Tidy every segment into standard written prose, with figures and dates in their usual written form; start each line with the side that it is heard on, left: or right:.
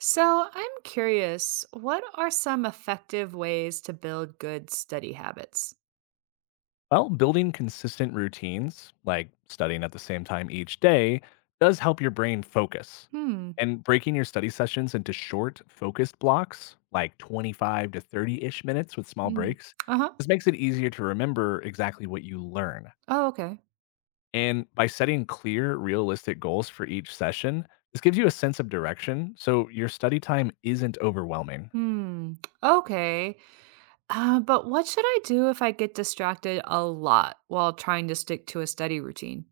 right: So, I'm curious, what are some effective ways to build good study habits?
left: Well, building consistent routines, like studying at the same time each day, does help your brain focus.
right: Hmm.
left: And breaking your study sessions into short, focused blocks, like 25 to 30 ish minutes with small
right: Mm.
left: breaks,
right: Uh-huh.
left: this makes it easier to remember exactly what you learn.
right: Oh, okay.
left: And by setting clear, realistic goals for each session, this gives you a sense of direction so your study time isn't overwhelming.
right: Hmm. Okay. But what should I do if I get distracted a lot while trying to stick to a study routine?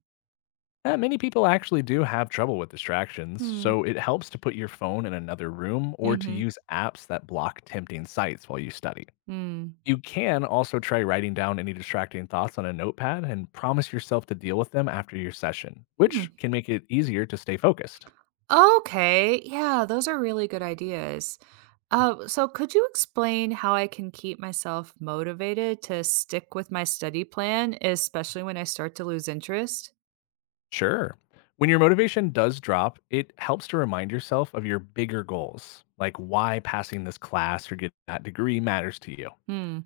left: Many people actually do have trouble with distractions,
right: Hmm.
left: so it helps to put your phone in another room or to
right: Mm-hmm.
left: use apps that block tempting sights while you study.
right: Hmm.
left: You can also try writing down any distracting thoughts on a notepad and promise yourself to deal with them after your session,
right: Hmm.
left: which can make it easier to stay focused.
right: Okay. Yeah, those are really good ideas. So could you explain how I can keep myself motivated to stick with my study plan, especially when I start to lose interest?
left: Sure. When your motivation does drop, it helps to remind yourself of your bigger goals, like why passing this class or getting that degree matters to you.
right: Hmm.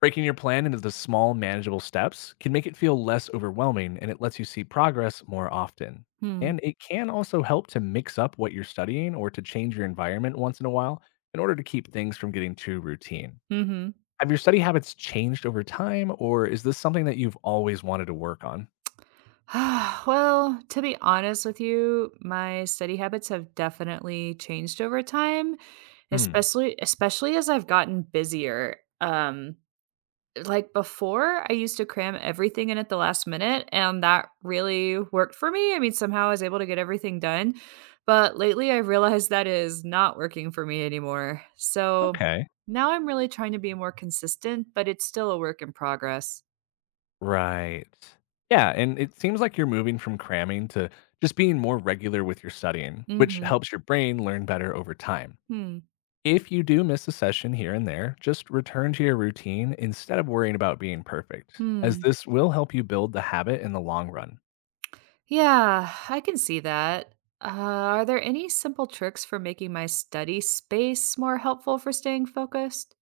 left: Breaking your plan into the small, manageable steps can make it feel less overwhelming and it lets you see progress more often.
right: Hmm.
left: And it can also help to mix up what you're studying or to change your environment once in a while in order to keep things from getting too routine.
right: Mm-hmm.
left: Have your study habits changed over time, or is this something that you've always wanted to work on?
right: Well, to be honest with you, my study habits have definitely changed over time,
left: Hmm.
right: especially as I've gotten busier. Like, before, I used to cram everything in at the last minute, and that really worked for me. I mean, somehow I was able to get everything done, but lately I realized that is not working for me anymore. So,
left: Okay.
right: now I'm really trying to be more consistent, but it's still a work in progress.
left: Right. Yeah. And it seems like you're moving from cramming to just being more regular with your studying, which
right: Mhm.
left: helps your brain learn better over time.
right: Hmm.
left: If you do miss a session here and there, just return to your routine instead of worrying about being perfect, as
right: Hmm.
left: this will help you build the habit in the long run.
right: Yeah, I can see that. Uh, are there any simple tricks for making my study space more helpful for staying focused?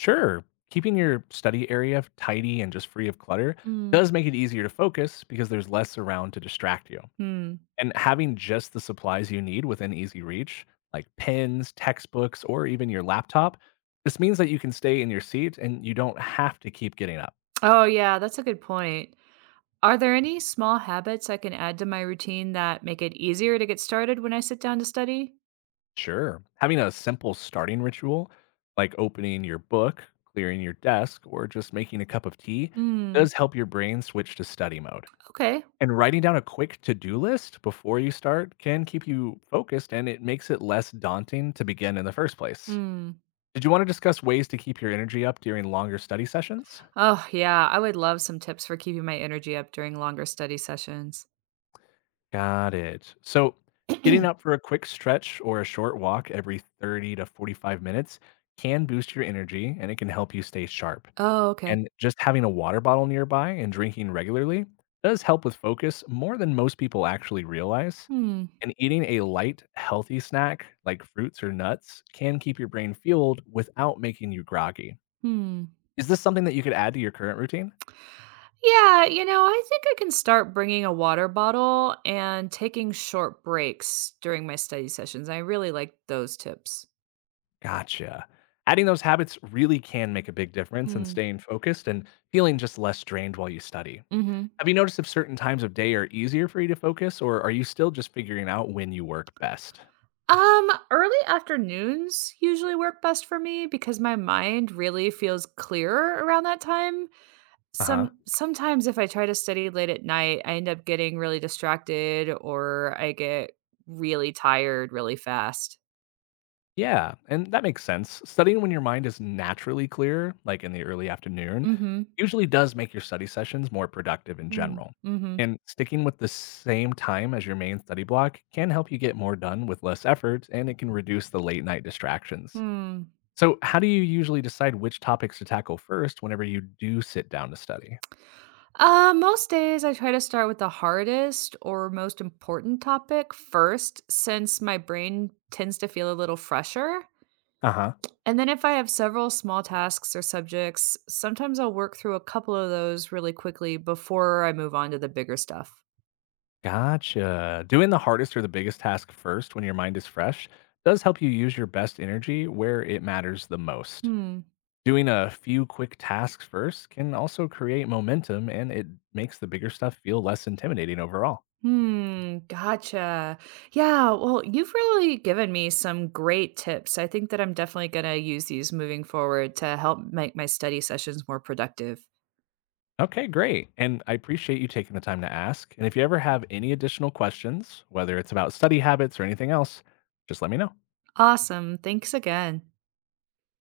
left: Sure, keeping your study area tidy and just free of clutter
right: Mm.
left: does make it easier to focus because there's less around to distract you.
right: Hmm.
left: And having just the supplies you need within easy reach, like pens, textbooks, or even your laptop, this means that you can stay in your seat and you don't have to keep getting up.
right: Oh, yeah, that's a good point. Are there any small habits I can add to my routine that make it easier to get started when I sit down to study?
left: Sure. Having a simple starting ritual, like opening your book, clearing your desk, or just making a cup of tea,
right: Hmm.
left: does help your brain switch to study mode.
right: Okay.
left: And writing down a quick to do list before you start can keep you focused and it makes it less daunting to begin in the first place.
right: Hmm.
left: Did you want to discuss ways to keep your energy up during longer study sessions?
right: Oh, yeah. I would love some tips for keeping my energy up during longer study sessions.
left: Got it. So, getting up for a quick stretch or a short walk every 30 to 45 minutes can boost your energy and it can help you stay sharp.
right: Oh, okay.
left: And just having a water bottle nearby and drinking regularly does help with focus more than most people actually realize.
right: Hmm.
left: And eating a light, healthy snack like fruits or nuts can keep your brain fueled without making you groggy.
right: Hmm.
left: Is this something that you could add to your current routine?
right: Yeah, you know, I think I can start bringing a water bottle and taking short breaks during my study sessions. I really like those tips.
left: Gotcha. Adding those habits really can make a big difference in
right: Hmm.
left: staying focused and feeling just less drained while you study.
right: Mm-hmm.
left: Have you noticed if certain times of day are easier for you to focus, or are you still just figuring out when you work best?
right: Early afternoons usually work best for me because my mind really feels clearer around that time.
left: Uh huh.
right: Sometimes if I try to study late at night, I end up getting really distracted or I get really tired really fast.
left: Yeah, and that makes sense. Studying when your mind is naturally clear, like in the early afternoon,
right: Mhm.
left: usually does make your study sessions more productive in
right: Mm.
left: general.
right: Mhm.
left: And sticking with the same time as your main study block can help you get more done with less effort and it can reduce the late night distractions.
right: Hmm.
left: So, how do you usually decide which topics to tackle first whenever you do sit down to study?
right: Most days I try to start with the hardest or most important topic first since my brain tends to feel a little fresher.
left: Uh huh.
right: And then if I have several small tasks or subjects, sometimes I'll work through a couple of those really quickly before I move on to the bigger stuff.
left: Gotcha. Doing the hardest or the biggest task first when your mind is fresh does help you use your best energy where it matters the most.
right: Hmm.
left: Doing a few quick tasks first can also create momentum and it makes the bigger stuff feel less intimidating overall.
right: Hmm. Gotcha. Yeah. Well, you've really given me some great tips. I think that I'm definitely going to use these moving forward to help make my study sessions more productive.
left: Okay, great. And I appreciate you taking the time to ask. And if you ever have any additional questions, whether it's about study habits or anything else, just let me know.
right: Awesome. Thanks again.